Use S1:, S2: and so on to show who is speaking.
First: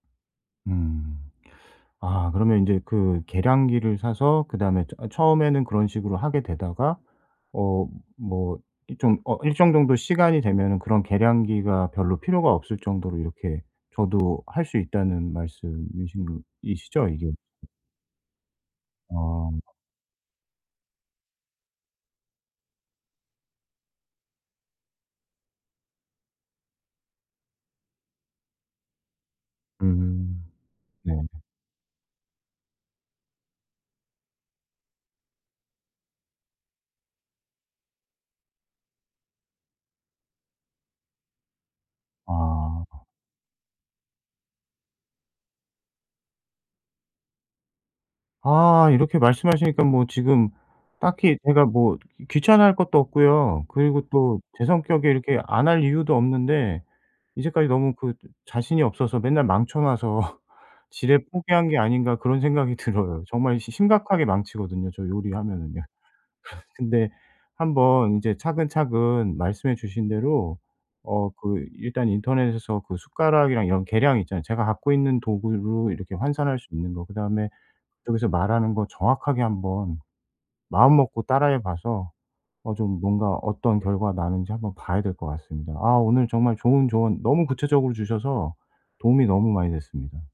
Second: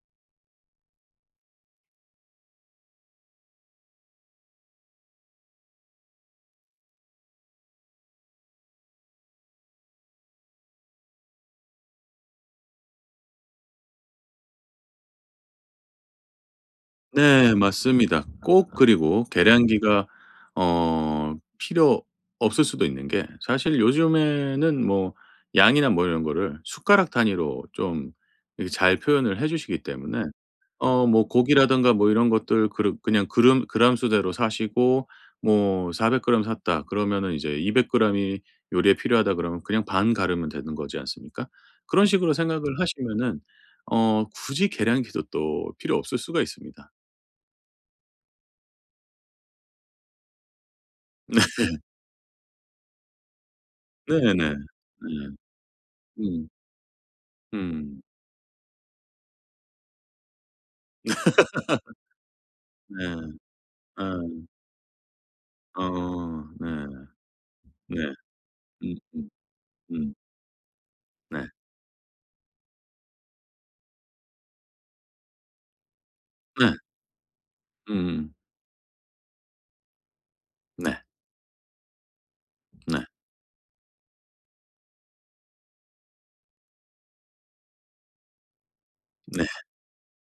S1: 음. 아 그러면 인제 그 계량기를 사서 그다음에 저 처음에는 그런 식으로 하게 되다가 어 뭐 이 좀 어 일정 정도 시간이 되면은 그런 계량기가 별로 필요가 없을 정도로 이렇게 저도 할 수 있다는 말씀이신 이시죠, 이게?
S2: 네. 맞습니다. 꼭 그리고
S1: 어.
S2: 계량기가 어 필요 없을 수도 있는 게 사실 요즘에는 뭐 양이나 뭐 이런 거를 숟가락 단위로 좀 이렇게 잘 표현을 해 주시기 때문에
S1: 음.
S2: 어
S1: 네.
S2: 뭐 고기라든가 뭐 이런 것들 그르 그냥 그름 그램 수대로 사시고 뭐 400g 샀다 그러면은 이제 200g 이 요리에 필요하다 그러면 그냥 반 가르면 되는 거지 않습니까? 그런 식으로 생각을
S1: 아.
S2: 하시면은 어 굳이 계량기도 또 필요 없을 수가 있습니다.
S1: 아. 이렇게 말씀하시니까 뭐 지금 딱히
S2: 네.
S1: 제가 뭐 귀찮아할 것도 없고요. 그리고
S2: 네네.
S1: 또 제 성격에
S2: 네.
S1: 이렇게 안 할 이유도
S2: 음.
S1: 없는데 '이제까지 너무
S2: 음.
S1: 그 자신이 없어서 맨날 망쳐 놔서 지레 포기한 게 아닌가?' 그런 생각이
S2: 네.
S1: 들어요. 정말 시 심각하게
S2: 음.
S1: 망치거든요. 저
S2: 아
S1: 요리하면은요.
S2: 네.
S1: 근데
S2: 네.
S1: 한번 이제
S2: 음음.
S1: 차근차근 말씀해 주신
S2: 음.
S1: 대로 어
S2: 네.
S1: 그 일단 인터넷에서 그 숟가락이랑 이런 계량 있잖아요, 제가 갖고 있는 도구로 이렇게 환산할 수
S2: 네.
S1: 있는 거. 그다음에 여기서
S2: 음음.
S1: 말하는 거 정확하게 1 번
S2: 네.
S1: 마음먹고 따라 해 봐서 어 좀
S2: 네.
S1: 뭔가 어떤 결과 나는지 1 번 봐야 될 것 같습니다. 아 오늘 정말 좋은 조언 너무 구체적으로 주셔서 도움이 너무
S2: 네.
S1: 많이 됐습니다.